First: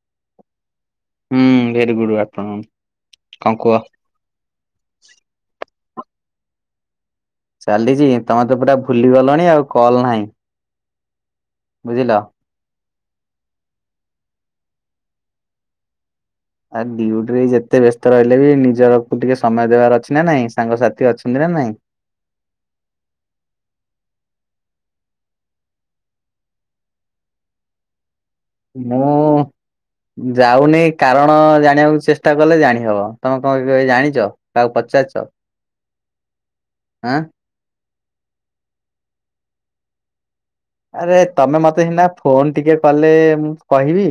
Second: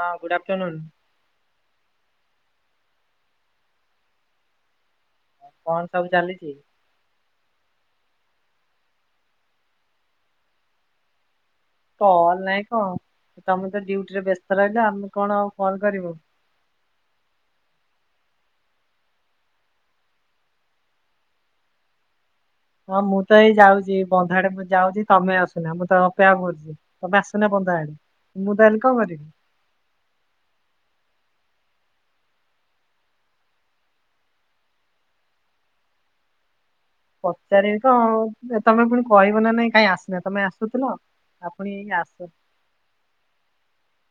ହଁ good afternoon. ହୁଁ very good afternoon. କଣ କୁଅ? କଣ ସବୁ ଚାଲିଚି? ଚାଲିଚି ତମେ ତ ପୁରା ଭୁଲି ଗଲଣି ଆଉ କଲ ନାହିଁ। ବୁଝିଲ। କଲ ନାଇଁ କଣ? ତମେ ତ ଡ୍ୟୁଟିରେ ବ୍ୟସ୍ତ ରହିଲ ଆମେ କଣ ଆଉ କଲ କରିବୁ। ଆ ଡିଉଟିରେ ଯେତେ ବ୍ୟସ୍ତ ରହିଲେ ବି ନିଜରକୁ ଟିକେ ସମୟ ଦେବାର ଅଛି ନା ନାଇଁ ସାଙ୍ଗସାଥି ଅଛନ୍ତି ନା ନାଇଁ। ହଁ ମୁଁ ତ ଏଇ ଯାଉଚି ବନ୍ଧ ଆଡେ ମୁଁ ଯାଉଚି ତମେ ଆସୁନ ମୁଁ ତ ଅପେକ୍ଷା କରୁଚି ତମେ ଆସୁନା [unintelligible] କଣ କରିବି ମୁଁ ଯାଉନେଇ କାରଣ ଜା ଜାଣିବାକୁ ଚେଷ୍ଟା କଲେ ଜାଣି ହବ ତମେ କଣ କେବେ ଜାଣିଚ କାହାକୁ ପଚାରିଚ। ପଚାରିବି କଣ ତମେ ପୁଣି କହିବ ନା ନାଇଁ କାଇଁ ଆସିନ ତମେ ଆସ ଆସୁଥିଲ ଆରେ ଆଉ ତମେ ପୁଣି ମତେ ଏଇ ସିନା ଫୋନ ଟିକେ କଲେ ମୁଁ କହିବି।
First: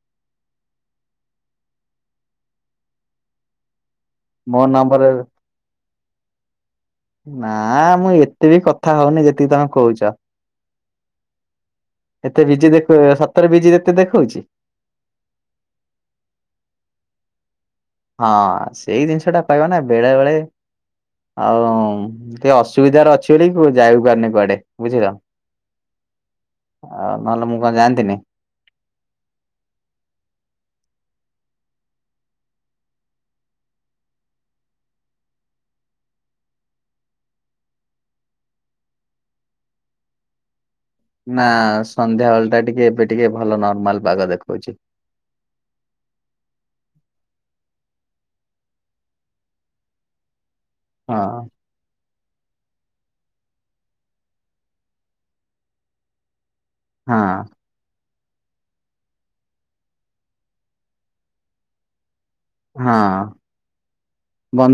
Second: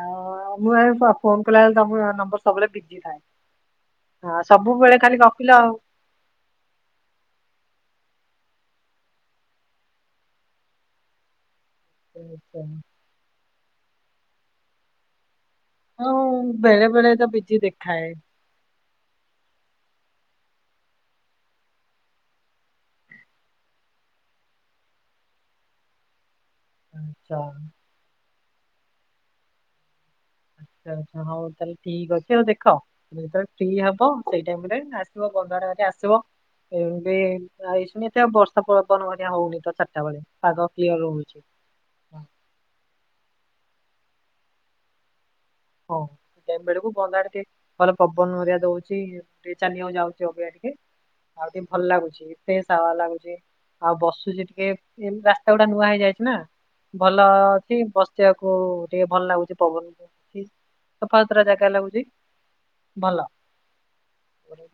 ଆଉ ମୁଁ ଏଇ ପା ଫୋନ କଲା ବେଳେ ତମକୁ ନମ୍ବର ସବୁବେଳେ ବିଜି ଥାଏ। ହଁ ମୋ ସବୁବେଳେ ନମ୍ବର ଖାଲି ଗପିଲ ଆଉ। ନା ମୁଁ ଏତେ ବି କଥା ହଉନି ଯେତିକି ତମେ କହୁଚ। ଏତେ ଆଚ୍ଛା। ବିଜି ଦେଖ ସତରେ ବିଜି ଏତେ ଦେଖୋଉଚି। ହଉ ବେଳେବେେଳେ ତ ବିଜି ଦେଖ ହଁ ସେଇ ଜିନିଷ ଟା କହିବନା ବେଳେ ବେଳେ ଆଉ ଟିକେ ଅସୁବିଧାରେ ଅଛି ବୋଲି କୁ ଯାଇ ପାରୁନି କୁଆଡେ ବୁଝିଲ। ଆଉ ନହେଲେ ଆଚ୍ଛା ମୁଁ କଣ ଜାଣିନ୍ତିିନି। ଆଛା ଆଛା ହଉ ତାହେଲେ ଠିକ୍ ଅଛି ଆଉ ଦେଖ ଯେତେବେଳେ ଫ୍ରି ହବ ସେଇ ଟାଇମ୍ ରେ ଆସିବ ବନ୍ଦର ଆଡେ ଆସିବ ଏମିତି ଆ ଏଇଶୁଣି ଏତ ବର୍ଷା ପବନ ହେରିକା ହଉନି ତ ଚାରିଟା ବେଳେ ପାଗ କ୍ଲିୟର୍ ରହୁଛି ନା ହଁ ସନ୍ଧ୍ୟାବେଳ ଟା ଟିକେ ଏବେ ଟିକେ ଭଲ ନର୍ମାଲ ପାଗ ଦେଖଉଚି। ହଉ। ଟାଇମ୍ ବେଳକୁ ବନ୍ଦ ଆଡ ଟିକେ ଭଲ ପବନ ହେରିକା ଦଉଚି ଟିକେ ଚାଲିବାକୁ ଯାଉଚି ଅବିକା ଟିକେ। ହଁ ଆଉ ଟିକେ ଭଲ ଲାଗୁଚି। ଫ୍ରେସ୍ ହାୱା ଲାଗୁଚି ଆଉ ବସୁଚି ଟିକେ ଏ ରାସ୍ତା ଗୁଡା ନୂଆ ହେଇଯାଇଚି ନା। ହଁ ଭଲ ଅଛି ବସିବାକୁ ଟିକେ ଭଲ ଲାଗୁଚି ପବନକୁ। ସଫାତୁରା ଜାଗା ଲାଗୁଚି। ହଁ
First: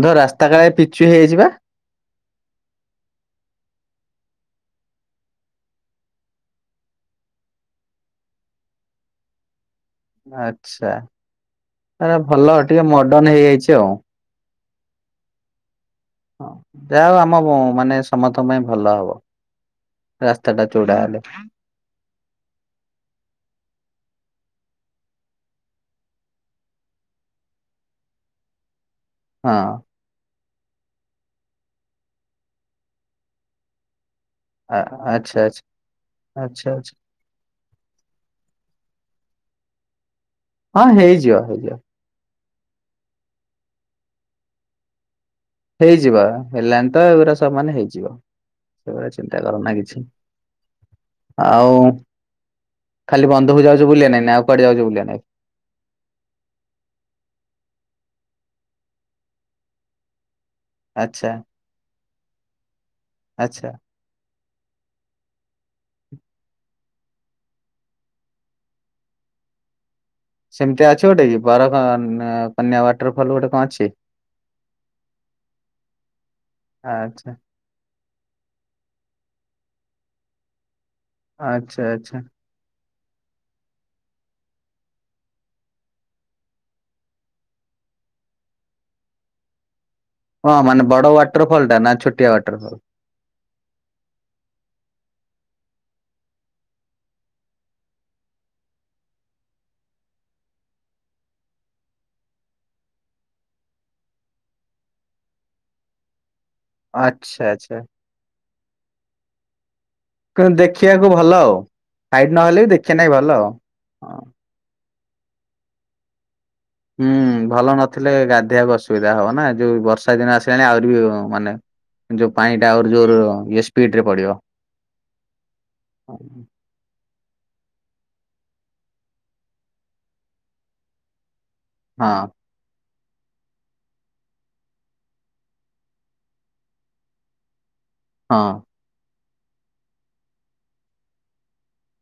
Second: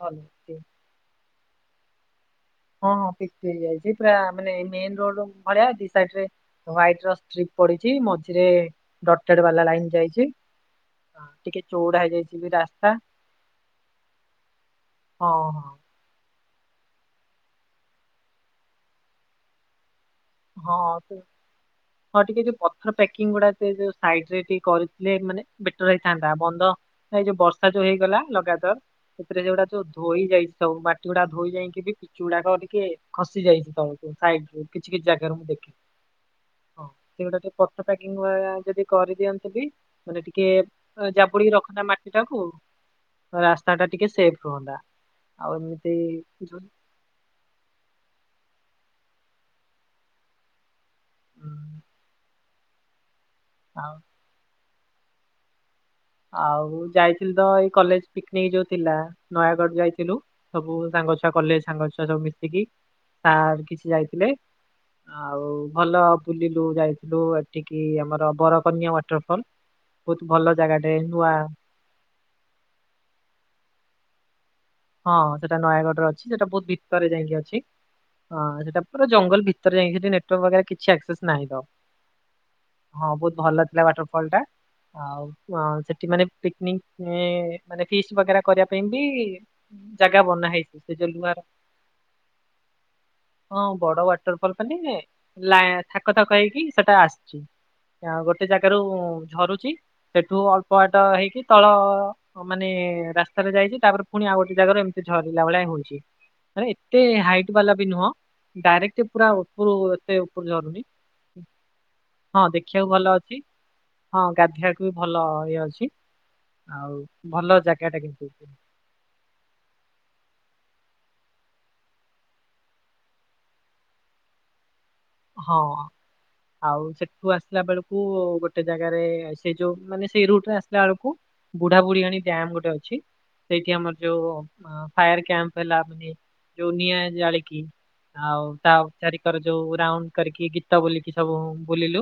ଭଲ ରାସ୍ତା ଅଛି। କାଳେ ପିଚୁ ହେଇଯାଇଚି ପା? ହଁ ହଁ ପିଚୁ ହେଇଯାଇଛି ପୁରା ମାନେ ମେନ୍ ରୋଡ ଭଳିଆ ଦି ସାଇଡ୍ ରେ ହ୍ୱାଇଟ୍ ର ଷ୍ଟ୍ରୀ ପଡିଚି ମଝିରେ ଡଟଟେଡ ବାଲା ଲାଇନ୍ ଆଚ୍ଛା ମାନେ ହେଇଯାଇଛି ବି ଭଲ ଟିକେ ରାସ୍ତା ମଡର୍ଣ ହେଇଯାଇଚି ଆଉ। ହଁ ହଁ। ହଁ ଯାହା ହଉ ଆମ ମାନେ ସମସ୍ତଙ୍କ ପାଇଁ ଭଲ ହବ। ରାସ୍ତା ଟା ହଁ ଚଉଡା ହଁ ସେ ହେଲେ ହଁ ଟିକେ ଯୋଉ ପଥର ପେକିଂ ଗୁଡା ସେ ଯୋଉ ସାଇଡ ରେ ଟିକେ କରିଥିଲେ ମାନେ ବେଟର ହେଇଥାନ୍ତା ବନ୍ଧ ଏ ଏଇ ଯୋଉ ବର୍ଷା ଯୋଉ ହେଇଗଲା ଲଗାତାର ସେଥିରେ ହଁ ସେଗୁଡା ସବୁ ଧୋଇ ଯାଇଚି। ସବୁ ମାଟି ଗୁଡା ଧୋଇ ଯାଇକି ବି ପିଚୁ ଗୁଡାକ ଟିକେ ଖସି ଯାଇଚି ତଳକୁ ସାଇ ଆ- ଜାଗରେ ଆଚ୍ଛା ମୁଁ ଆଚ୍ଛା ଦେଖେ ଆଚ୍ଛା ହଉ ଆଚ୍ଛା ସେ ଗୁଡ଼ା ଟିକେ ପକି ଯଦି କରିଦିଅ ମାନେ ଟିକେ ହଁ ହେଇଯିବ ଜାବୁଡିକି ହେଇଯିବ ରଖନ୍ତା ମାଟି ଟାକୁ ରାସ୍ତା ଟା ଟିକେ ସେଫ ରୁହନ୍ତା। ଆଉ ଏମିତି ହେଇଯିବ ଯୋଉ ହେଲାଣି ତ ଏଗୁୁରା ସବ ମାନେ ହେଇଯିବ। ସେଭଳିଆ ଚିନ୍ତା କରନା କିଛି, ଉଁ, ଆଉ ଖାଲି ବନ୍ଧକୁ ଯାଉଛ ଆଉ ବୁଲିଆ ନାଗି ନା ଆଉ କୁଆଡେ ଯାଉଛ ବୁଲିଆ ନାଗି? ଆଉ ଯାଇଥିଲୁ ତ ଏଇ କଲେଜ ପିକନିକ୍ ଯୋଉ ଥିଲା ନୟାଗଡ ଯାଇଥିଲୁ। ସବୁ ଆଚ୍ଛା ସାଙ୍ଗଛୁଆ କଲେଜ ସାଙ୍ଗ ଛୁଆ ସବୁ ମିଶିକି ସାର୍ ଆଚ୍ଛା। କିଛି ଯାଇଥିଲେ। ଆଉ ଭଲ ବୁଲିଲୁ ଯାଇଥିଲୁ ଏଠିକି ଆମର ବରକନ୍ୟା ୱାଟରଫଲ ବହୁତ ଭଲ ଜାଗା ସେମିତିଆ ଅଛି ଗୋଟେ କି ବରକନ୍ୟା ୱାଟରଫଲ ଗୋଟେ କଣ ଅଛି। ହଁ ସେଟା ନୟାଗଡ଼ରେ ଅଛି ସେଟା ବହୁତ ଭିତରେ ଆଚ୍ଛା ଯାଇଁକି ଅଛି ହଁ ସେଟା ପୁରା ଜଙ୍ଗଲ ଭିତ ସତରେ ଯାଇଁକି ସେଠି ନେଟୱାର୍କ ପାଖରେ ଆଛା ଆଛା। ହଁ ବହୁତ ଭଲ ଥିଲା ୱାଟରଫଲ ଟା। ଆଉ ମ୍ ସେଠି ମାନେ ପିକନିକ ଇଁ ମାନେ ଫିସ୍ ବଗେରା କରିବା ପାଇଁକି ଜାଗା ବନା ହଁ ହେଇଚି ମାନେ ସେ ବଡ ଯୋଉ ଲୁହାର। ୱାଟର ଫଲ୍ ଟା ନା ଛୋଟିଆ ୱାଟର ଫଲ୍? ହଁ ବଡ ୱାଟରଫଲ ମାନେ ଲା ଥାକ ଥାକ ହେଇକି ସେଟା ଆସିଚି। ଆଁ ଗୋଟେ ଜାଗାରୁ ଝରୁଚି ସେଠୁ ଅଳ୍ପ ବାଟ ହେଇକି ତଳ ମାନେ ଟିକେ ରାସ୍ତାରେ ଯାଇଚି ତାପରେ ପୁଣି ଆଉ ଗୋଟେ ଜାଗାରୁ ଏମିତି ଝରିଲା ଭଳିଆ ହୋଉଚି। ମାନେ ଏତେ ଆଚ୍ଛା ହାଇଟବାଲା ଆଚ୍ଛା ବି ନୁହଁ ଡାଇରେକ୍ଟ ପୁରା ଉପରୁ ଏତେ ଉପରୁ କିନ୍ତୁ ଝରୁନି। ଦେଖିବାକୁ ଭଲ ଆଉ। ହାଇଟ୍ ହଁ ନହେଲେ ବି ଦେଖିବାକୁ ଦେଖିବା ନାଗି ଭଲ ଅଛି ଆଉ। ହଁ ଗାଧୋଇବାକୁ ବି ଭଲ ଇଏ ଅଛି। ଆଉ ହୁଁ ଭଲ ଜାଗାଟା ନଥିଲେ କିନ୍ତୁ ଗାଧେଇବାକୁ ଅସୁବି ଯାହା ହବ ନା ଯୋଉ ବର୍ଷା ଦିନ ଆସିଲାଣି ଆହୁରି ବି ମାନେ ଯୋଉ ପାଣି ଟା ଆଉ ଜୋର ଇଏ ସ୍ପିଡରେ ପଡିବ। ହଁ ହଁ ଆଉ ସେଠୁ ଆସିଲା ବେଳୁ କୁ ଗୋଟେ ଜାଗାରେ ସେ ଯୋଉ ମାନେ ସେଇ ରୁଟରେ ଆସିଲା ବେଳୁକୁ ବୁଢାବୁଢିଆଣି ଡ୍ୟାମ ଗୋଟେ ଅଛି। ସେଇଠି ଆମର ଯୋଉ ଫାୟାର କ୍ୟାମ୍ପ ହେଲା ଯୋଉ ନିଆଁ ଜାଳିକି। ହଁ ଆଉ ତା ଉପ ଚାରିକର ଯୋଉ ରାଉଣ୍ଡ କରିକି ଗୀତ ବୁଲିକି ସବୁ ବୁଲିଲୁ।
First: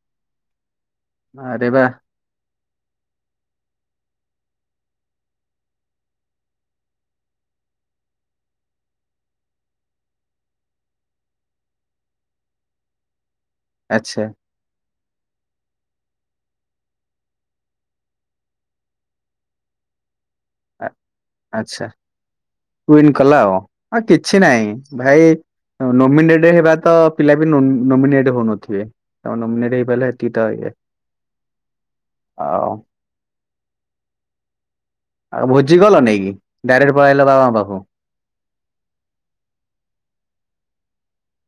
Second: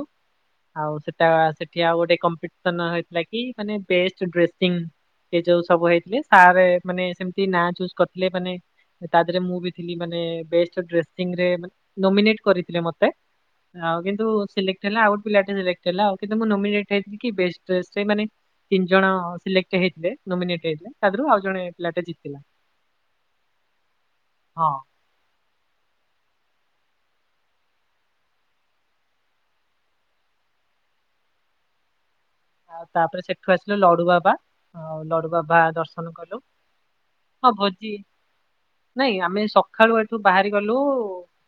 ଆଉ ସେଟା ଆରେ ସେଠି ବା ଆଉ ଗୋଟେ କମ୍ପିଟିସନ୍ ହେଇଥିଲା କି ମାନେ ବେଷ୍ଟ ଡ୍ରେସିଂ ଏ ଯୋଉ ସବୁ ହେଇଥିଲେ ସାର୍ ମାନେ ସେମିତି ନାଁ ଚୁଜ କରିଥିଲେ ମାନେ ତା ଦେହରେ ମୁଁ ବି ଥିଲି ମାନେ ସେ ବେଷ୍ଟ ଡ୍ରେସିଂ ରେ ନୋମିନେଟ କରିଥିଲେ ମୋତେ ଆଉ ଆଚ୍ଛା। କିନ୍ତୁ ସିଲେକ୍ଟ ହେଲା ଆଉ ଗୋଟେ ପିଲାଟେ ସିଲେକ୍ଟ ହେଲା ଆଉ କିନ୍ତୁ ମୁଁ ନୋମିନେଟ୍ ହେଇଥିଲି କି ବେଷ୍ଟ୍ ଡ୍ରେସରେ ସେ ମାନେ ତିନି ଜଣ ସିଲେକ୍ଟ ହେଇଥିଲେ। ନୋମିନେଟ୍ ହେଇଥିଲା ତା ଦେହରୁ ଆଉ ଜଣ ପିଲାଟେ ଜିତିଲା। ୱିନ କଲା ଆଉ ଅଂ କିଛି ନାହିଁ ହଁ ଭାଇ ନୋମିନେ ସେ ହେବା ତ ପିଲା ବି ନୋମି-ନୋମିନେଟ୍ ହେଉନଥିବେ। ତାଙ୍କର ନୋମିନେଟ୍ ହେଇପାରିଲା ଏତିକି ତ ଇଏ ଆଉ ତାପରେ ସେଠୁ ଆସିଲୁ ଲଡୁବାବା ଆଉ ଭୋଜି କଲ ନେଇକି ଡାଇରେକ୍ଟ ପଳେଇଲ ହଁ ବାବାଙ୍କ ପାଖକୁ? ଭୋଜି ନାଇଁ ଆମେ ସକାଳୁ ଏଠୁ ବାହାରି ଗଲୁ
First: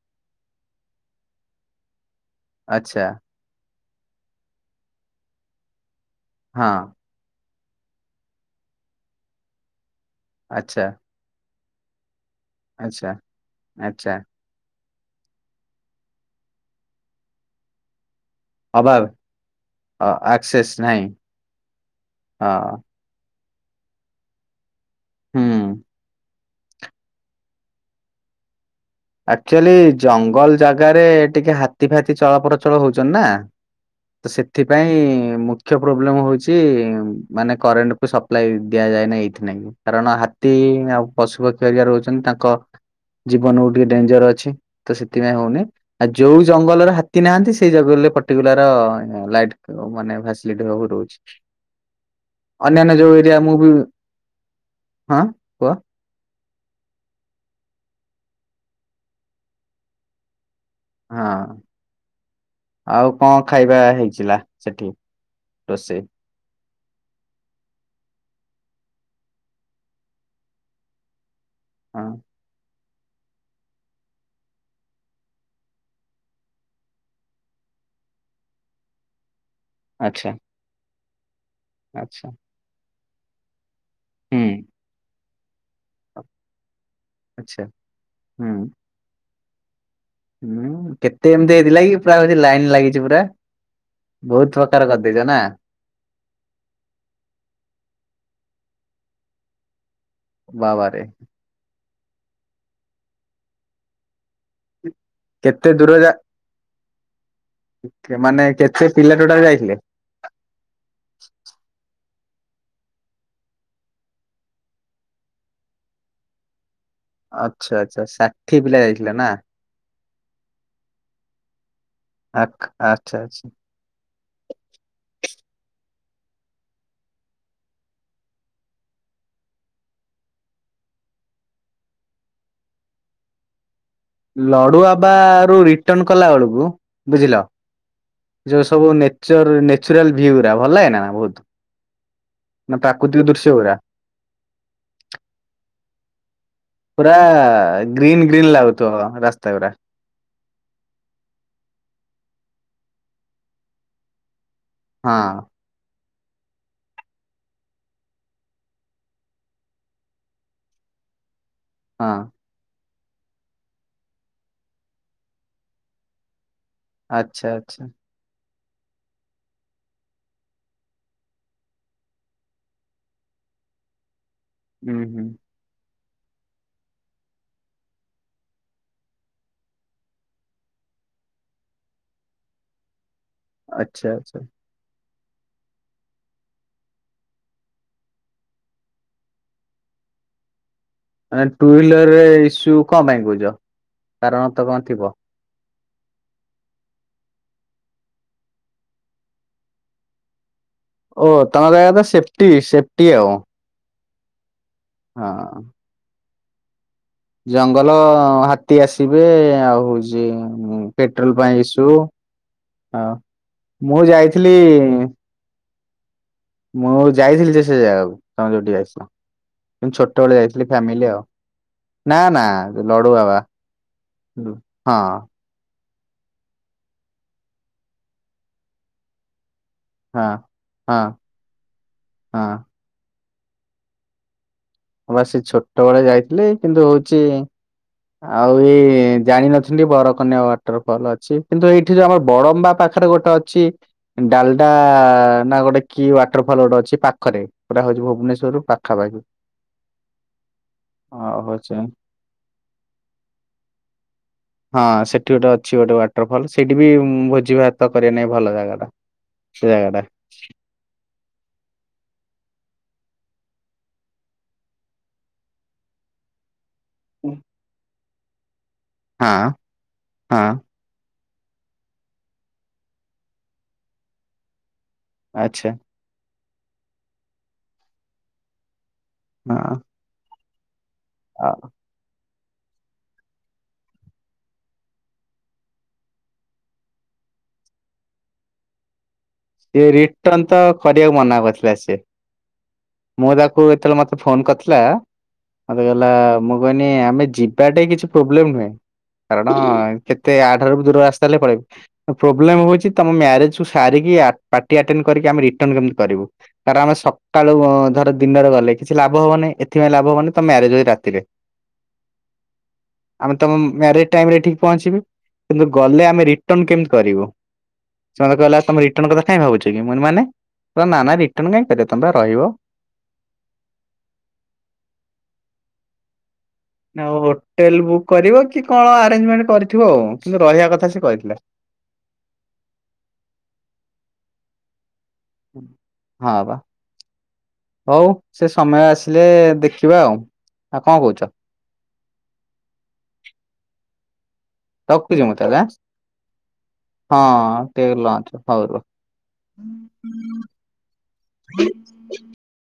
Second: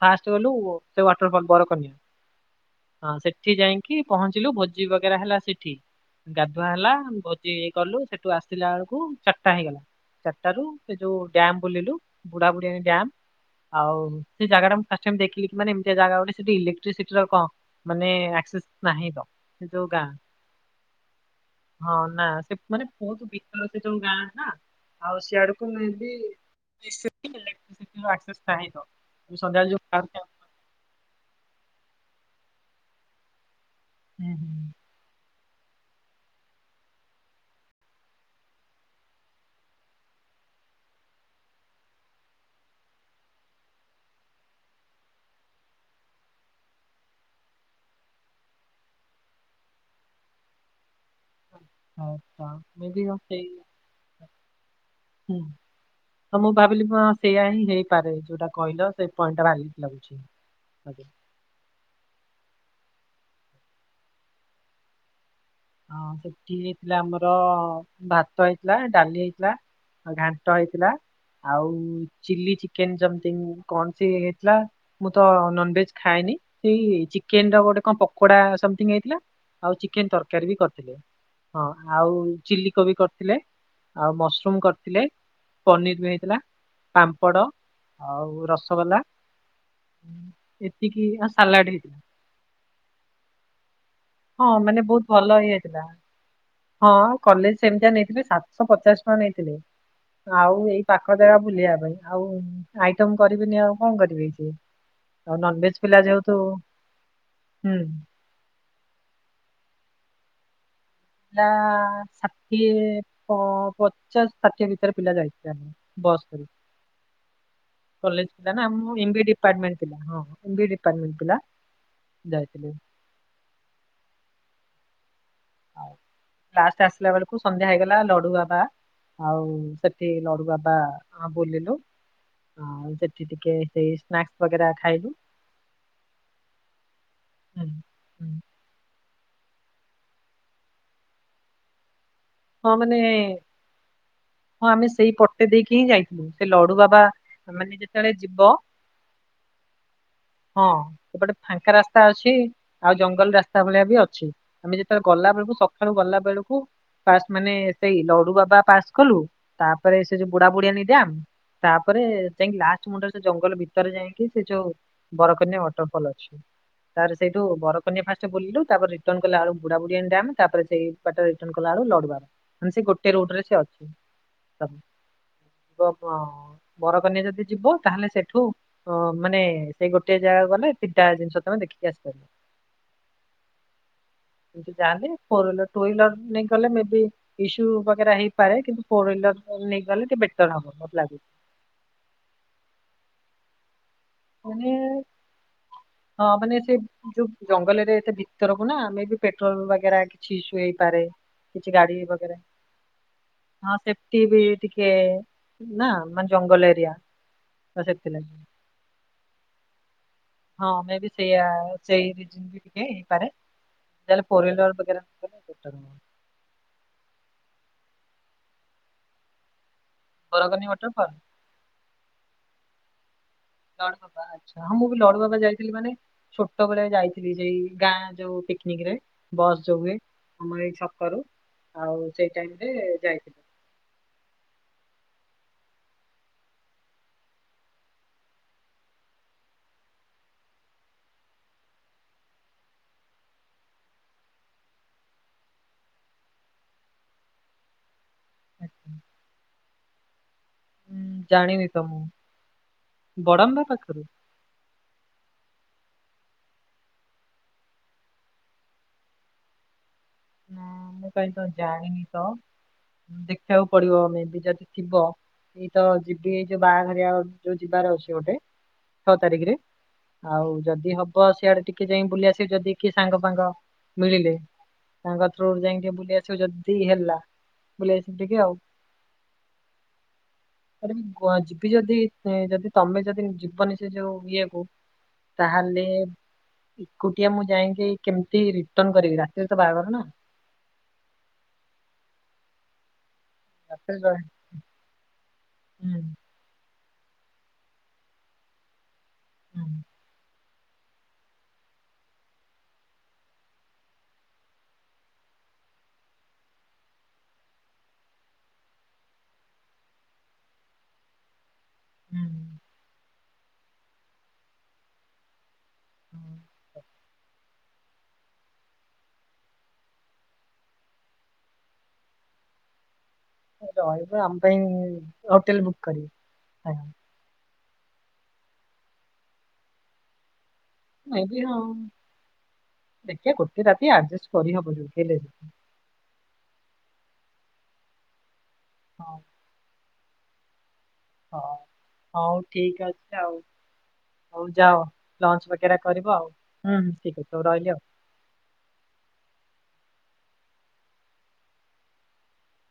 ଫାଷ୍ଟ ଗଲୁ ସେ ୱାଟରଫଲ ବରକନ୍ୟା। ଆଚ୍ଛା ହଁ ସେଠି ଯାଇଁକି ପହଞ୍ଚିଲୁ ଭୋଜି ବଗେରା ହେଲା ସେଠି। ଗାଧୁଆ ହଁ ହେଲା ଭୋଜି କଲୁ। ସେଠୁ ଆସିଲା ବେଳକୁ ଚାରିଟା ହେଇଗଲା। ଚାରିଟା ରୁ ଆଚ୍ଛା ସେ ଯୋଉ ଡ୍ୟାମ ବୁଲିଲୁ ବୁଢାବୁଢିଆଣି ଆଚ୍ଛା ଡ୍ୟାମ ଆଉ ଆଚ୍ଛା ସେ ଜାଗାଟା ମୁଁ ଫାଷ୍ଟ ଟାଇମ୍ ଦେଖିକି ମାନେ ଏମିତିଆ ଜାଗା ଗୋଟେ ସେଠି ଇଲେକ୍ଟ୍ରସିଟିର କମ୍ ମାନେ ସେଟ୍ ଅଭାବ ନାହିଁ ତ ସେ ଯୋଉ ଗାଁ ଆକ୍ସେସ୍ ନାହିଁ ହଁ ନା ହଁ ସେ ମାନେ ବୋହୁତ ବିକଳ ସେ ଯୋଉଁ ଗାଁ ନା ଆଉ ସିଆଡ କୁ ହୁଁ ମେ ବି ଇକ୍ଲେଟସିଟିର ଆକ୍ସେସ୍ ନାହିଁ ତ। ମୁଁ ସନ୍ଧ୍ୟାବେଳେ ଆକ୍ଚୁଆଲି ଯୋଉ ବାହାରୁଛି ଜଙ୍ଗଲ ଜାଗାରେ ଟିକେ ହାତୀ ଫାତି ଚଳପ୍ରଚଳ ହୋଉଚନ୍ତି ନା। ହୁଁ ହୁଁ ସେଥିପାଇଁ ମୁଁ ମୁଖ୍ୟ ପ୍ରୋବଲେମ୍ ହୋଉଚି ମାନେ କରେଣ୍ଟ କୁ ସପ୍ଲାଇ ଦିଆଯାଏନା ଏଇଥିନାଇଁ କାରଣ ହାତୀ ତୀ ଆଉ ପଶୁପକ୍ଷୀ ହେରିକା ରହୁଚନ୍ତି ତାଙ୍କ ଜୀବନ ହୋଉ ଟିକେ ଡେଞ୍ଜର ଅଛି ତ ସେଥିପାଇଁ ହୋଉନି ଆଉ ଯୋଉ ଜଙ୍ଗଲରେ ହାତୀ ନାହାନ୍ତି ସେଇ ଜଙ୍ଗଲରେ ପର୍ଟିକୁଲାର ହଁ ଆଜ୍ଞା ଲାଇଟ୍ ମାନେ ଫ୍ୟାସଲିଟି ରହୁ ରହୁଚି। ଏରିଆ ମୁଁ ବି [unintelligible] ହଁ କୁହ। ହଁ ମୁଁ ଭାବିଲି ପା ସେଇୟା ହିଁ ହେଇପାରେ ଯୋଉଟା କହିଲ ସେ ପଏଣ୍ଟ ଟା ଭାଲିଡ୍ ଲାଗୁଚି। ହଁ ଆଉ କଣ ଖାଇବା ହେଇଚିଲା ସେଠି। ରୋଷେଇ ହଁ ସେଠି ଥିଲା ଆମର ଭାତ ହେଇଥିଲା ଡାଲି ହେଇଥିଲା ଆଉ ଘାଣ୍ଟ ହେଇଥିଲା। ଆଉ ହଁ ଚଲି ଚି କେନ୍ ସମ୍ଥିଙ୍ଗ କଣ ସିଏ ହେଇଥିଲା ମୁଁ ତ ନନଭେଜ ଖାଏନି ସେଇ ଚିକେନର ଗୋ ଗୋଟେ କଣ ପକୋଡା ସମଥି ହେଇଥିଲା। ଆଉ ଚିକେନ ଆଚ୍ଛା ତରକାରୀ ବି କରିଥିଲେ। ହଁ ଆଉ ଆଚ୍ଛା ଚିଲ୍ଲି କୋବି କରିଥିଲେ। ଆଉ ହୁଁ ମସରୁମ କରିଥିଲେ। ପନିର ବି ହେଇଥିଲା ପାମ୍ପଡ ଆଚ୍ଛା ଆଉ ହୁଁ। ରସଗୋଲା। ହୁଁ ଏତିକି କେତେ ଆଉ ଏମିତି ସାଲାଡ ହେଇଥିଲା କି ପୁରା ବୋଧେ ଲାଇନ ଲାଗିଚି ପୁରା? ହଁ ବୋହୁତ ମାନେ ପ୍ରକାର ବହୁତ କରିଦେଇଚ ଭଲ ନା? ଇଏ ହେଇଥିଲା ହଁ କଲେଜ ସେମିତିଆ ନେଇଥିଲେ ସାତଶହ ପଚାଶ ଟଙ୍କା ନେଇଥିଲେ। ଆଉ ଏଇ ବାବାରେ ପାଖ ଜାଗା ବୁଲିବା ପାଇଁ। ଆଉ ଆଇଟମ କରିବିନି ଆଉ କଣ କରିବେ। ଉଁ ଆଉ କେତେ ନନଭେଜ ଦୂର ପିଲା ଯେହେତୁ ହୁଁ ମାନେ କେତେ ପିଲା ଟୋଟାଲ୍ ଯାଇଥିଲେ? ପିଲା ସାତ୍ ଇଏ ପ-ପଚାଶ ଷାଠିଏ ଭିତରେ ପିିଲ ଯାଇଥିଲେ ନା କଣ ବସ୍ କରି। ଆଚ୍ଛା ଆଚ୍ଛା କଲେଜ ପିଲା ଷାଠିଏ ନା ଯାଇଥିଲେ ନା ଏମ୍ବି ଡିପାଟ ମେଟ ଥିଲୁ ହଁ ଏମ୍ବି ଡିପାଟ ମେଟ ପିଲା। ଆ ଯାଇଥିଲେ ଆଚ୍ଛା ଆଚ୍ଛା। ଲାଷ୍ଟ ଆସିଲା ବେଳକୁ ସନ୍ଧ୍ୟା ହେଇଗଲା ଲଡୁବା ବା। ଆଉ ସେଠି ଲଡୁଗଦ ବୁଲିଲୁ ଆଉ ସେଠି ଟିକେ ସେଇ ସ୍ନାକ୍ସ ବଗେରା ଲଡୁଆ ଖାଇଲୁ ବା ର ରିଟର୍ଣ କଲା ବେଳକୁ ବୁଝିଲ ହୁଁ, ହୁଁ। ଯୋଉ ସବୁ ନେଚର ନେଚୁରାଲ ଭିଉ ଭଲନା ବହୁତ। ହଁ ନା ମାନେ ପ୍ରାକୃତିକ ଦୃଶ୍ୟ ଗୁରା [inaudible] ହଁ ଆମେ ସେଇ ପଟେ ଦେଇକି ହିଁ ଯାଇଥିଲୁ। ଲଡୁ ବାବା ପୁରା ମାନେ ଯେତେବେଳେ ଗ୍ରୀନ୍ ଯିବ ଗ୍ରୀନ୍ ଲାଗୁଥିବ ରାସ୍ତା ଗୁରା। [inaudible] ହଁ ସେପଟେ ଫାଙ୍କା ରାସ୍ତା ଅଛି। ଅଛି ଆଉ ଜଙ୍ଗଲ ରାସ୍ତା ଭଳିଆ ବି ଅଛି। ଆମେ ଯେତେବେଳେ ହଁ ଗଲା ବେଳକୁ ସକାଳୁ ଗଲା ବେଳକୁ ଫା ମାନେ ସେଇ ଲଡୁ ବାବା ପାସ୍ କଲୁ ତାପରେ ସେ ଯୋଉ ବୁଢା ବୁଢଆ ନିଦଆମ। ତାପରେ ହଁ ଯାଇଁକି ଲାଷ୍ଟ ମୁଣ୍ଡ ଜଙ୍ଗଲ ଭିତରେ ଯାଇକି ସେ ଯୋଉ ବରକନ୍ୟା ୱାଟରଫଲ୍ ଅଛି। ତାର ସେଇଠୁ ଆଚ୍ଛା ଆଚ୍ଛା ବରକନ୍ୟା ଫାଷ୍ଟ ବୁଲିଲୁ। ତାପରେ କଲା ବୁଡାବୁଡିଆଣି ଡ୍ୟାମ ସେଇ ପଟେ ରିଟନ କଲାବେଳକୁ ସେ ଗୋଟେ ରୁଟରେ ସେ ଅଛି। ହୁଁ ହୁଁ। ହଁ। ବରକନ୍ୟା ଯଦି ଯିବ ତାହେଲେ ସେଠୁ ଅ ମାନେ ସେଇ ଗୋଟେ ଜାଗା ଗଲେ ତିଟା ଜିନିଷ ତମେ [unintelligible] ଆଚ୍ଛା ଆଚ୍ଛା। ଫୁଲ ନେଇ ଗଲେ ଇସ୍ୟୁ ବ ହେଇପାରେ କିନ୍ତୁ ଫୋର ହର ନେଇଗଲେ ଟିକ ବେଟର ହବ। ଲାଗୁଛି। ମାନେ ଟୁ ହିଲର ରେ ଇସ୍ୟୁ କଣ ପାଇଁ କହୁଛ। କାରଣ ତ କଣ ଥିବ? ହ ହଁ ମାନେ ସେଇ ଯୋଉ ଜଙ୍ଗଲରେ ଏତେ ଭିତରକୁ ନା ଆମେ ବି ପେଟ୍ରୋଲ ବଗୋ କିଛି ଶୁ ଓ ତମ ଜାଗା ତ ସେଫ୍ଟି ସେଫ୍ଟି ଆଉ ହଁ ସେଫ୍ଟି ଟିକେ ହଁ। ନା ମାନେ ଜଙ୍ଗଲ ଏରିଆ। ତ ଜଙ୍ଗଲ ସେଥିଲାଗି। ହାତୀ ଆସିବେ ଆଉ ହଉଛି ହଁ ଯେ ମେ ବି ପେଟ୍ରୋଲ ସେଇଆ ପାଇଁ ଏସୁ ସେଇ ରିଜିନ ବି ଟିକେ ହଁ। ହେଇପାରେ। ମୁଁ ତାହେଲେ ଫୋର ଯାଇଥିଲି ହ୍ୱିଲର ବଗେରା [inaudible] ମୁଁ ଯାଇଥିଲି ଯେ ସେ ଜାଗାକୁ ତମ ଯଉଠିକି ଯାଇଥିଲ। ଛୋଟବେେଳେ ବରକନି ଯାଇଥିଲି ୱାଟର ଫ୍ୟାମିଲି ଫଲ୍ ଆଉ ନା ନା ଲଡୁବାବା। ଲଡୁବାବା ଆଛା ହଁ ମୁଁ ବି ଲଡୁବାବା ଯାଇଥିଲି ମାନେ ଛୋଟବେଳେ ଯାଇଥିଲି ସେଇ ଗାଁ ଯୋଉ ପିକନିକରେ ବସ୍ ହୁଏ ହଁ ଆମର ଏଇ ଛକରୁ ଆଉ ସେଇ ଟାଇମରେ ହଁ ଯାଇଥିଲେ। ମୁଁ ସେ ଛୋଟବେଳେ ଯାଇଥିଲି କିନ୍ତୁ ହଉଛି ଆଉ ଏଇ ଜାଣିିନଥିଲି ବରକନ୍ୟା ୱାଟରଫଲ୍ ଅଛି। କିନ୍ତୁ ଏଇଠି ଯୋଉ ଆମର ବଡମ୍ବା ପାଖ ପାଖରେ ଗୋଟେ ଅଛି। ଡାଲଡା ନା ଗୋଟେ କି ୱାଟରଫଲ୍ ଗୋଟେ ଅଛି ପାଖରେ ପୁରା ହଉଛି ଭୁବନେଶ୍ଵର। ରୁ ଆଚ୍ଛା। ପାଖାପାଖି। ଆଉ ଜାଣିନି ହଉଛି ତ [inaudible] ମୁଁ ବଡମ୍ବା ପାଖରୁ [inaudible] ତ ଅଛି ଗୋଟେ ୱାଟରଫଲ୍। ସେଇଠି ବି ଭୋଜି ଭାତ କରିବା ନେଇଁ ଭଲ ଜାଗାଟା ସେ ଜାଗାଟା। ସେ ଜାଗାଟା ହଁ ମୁଁ କାଇଁତ ଜାଣିନି ତ। ଦେଖିବାକୁ ପଡିବ ଆମେ ବି ଯଦି ଥିବ ଏଇ ତ ଯିବି ଏଇ ବାହାଘରଆ ଯୋଉ ଯିବାର ଅଛି ଗୋଟେ ଛଅ ହଁ ତାରିଖରେ ଆଉ ହଁ ଯଦି ହବ ସିଆଡେ ଟିକେ ଯାଇ ବୁଲି ଆସିବି। ଯଦି କିଏ ସାଙ୍ଗ ଫାଙ୍ଗ ମିଳିଲେ। ତାଙ୍କଥରୁ ଆଚ୍ଛା ଯାଇ ଟିକେ ବୁଲି ଆସିବୁ ଯଦି ହେଲା ବୁଲି ଆସିବୁ ଟିକେ ଆଉ। ହଁ। ଆରେ ଆଉ ଯିବି ଯଦି ଯଦି ତମେ ଯଦି ଯିବନି ସେ ଯୋଉ ଇଏ କୁ ତାହେଲେ ଏକୁଟିଆ ମୁଁ ଯାଇକି କେମିତି ରିଟର୍ନ କରିବି ରାତିରେ ତବା ସେ ରିଟର୍ନ ତ କରିବାକୁ ମନା କରିଥିଲା ସେ। ମୁଁ ତାକୁ ରାତିରେ ଯେତେବେଳେ ମତେ ରହି ଫୋନ କରିଥିଲା ମତେ ହୁଁ କହିଲା ମୁଁ କ ଆମେ ଯିବାଟ କି ପ୍ରୋବଲେମ ନାହିଁ କାରଣ ହୁଁ କେତେ ଦୂର ରାସ୍ତା ହେଲେ ପଳେଇବି ପ୍ରୋବ୍ଲେମ ହଉଛି ତମ ମ୍ୟାରେଜକୁ ସାରିକି ପାର୍ଟି ଆଟେଣ୍ଡ କରକିି ଆମେ ରିଟର୍ଣ କେମତି କରିବୁ। କାରଣ ଆମେ ସକାଳୁ ଧର ଦିନରେ ଗଲେ କିଛି ଲାଭ ହବନି। ଏଥିପାଇଁ ଲାଭ ହବନି ତମ ମ୍ୟାରେଜ ହଉଛି ରାତିରେ। ହୁଁ। ଆମେ ତମ ମ୍ୟାରେଜ ଟାଇମରେ ଠିକ ପହଞ୍ଚିବୁ କିନ୍ତୁ ଗଲେ ଆମେ ରିଟର୍ନ କେମିତି କରିବୁ। ସେ ମତେ କହିଲା ତମେ ରିଟର୍ନ କଥା କାଇଁ ଭାବୁଛି କି ମୁ ମାନେ ମା ନା ରିଟର୍ନ କାଇଁ କରିବ ତମେ ପା ରହିବ। ଆମ ପାଇଁ ହୋଟେଲ ବୁକ୍ କରିବ। ଆଉ ହୋଟେଲ ବୁକ୍ କରିବ କି କଣ ଆରେଞ୍ଜମେଣ୍ଟ କରିଥିବ ଆଉ। ରହିବା କଥା ସେ ଏ କହିଥିଲା। ହ ଦେଖିବା ଗୋଟେ ରାତି ଅର୍ଜେଷ୍ଟ କରିହବ ଯୋଉଠି ହେଲେ ବି। ହଁ ବା ହଉ ସେ ସମୟ ହଁ ଆସିଲେ ଦେଖ ଯିବା ଆଉ। ଆଉ କଣ କହୁଛ ହଁ ହଉ ଠିକ ଅଛି ଆଉ। ହଉ ଯାଅ ରଖୁଛି ମୁଁ ଲଞ୍ଚ ତାହେଲେ ବଗେରା କରିବ ଆଉ ହୁଁ ଆଁ ଠିକ ଅଛି ହଁ ରହିଲି ଆଉ। ଟିକେ ଲଞ୍ଚ ହଉ ରୁହ। [unintelligible] [unintelligible]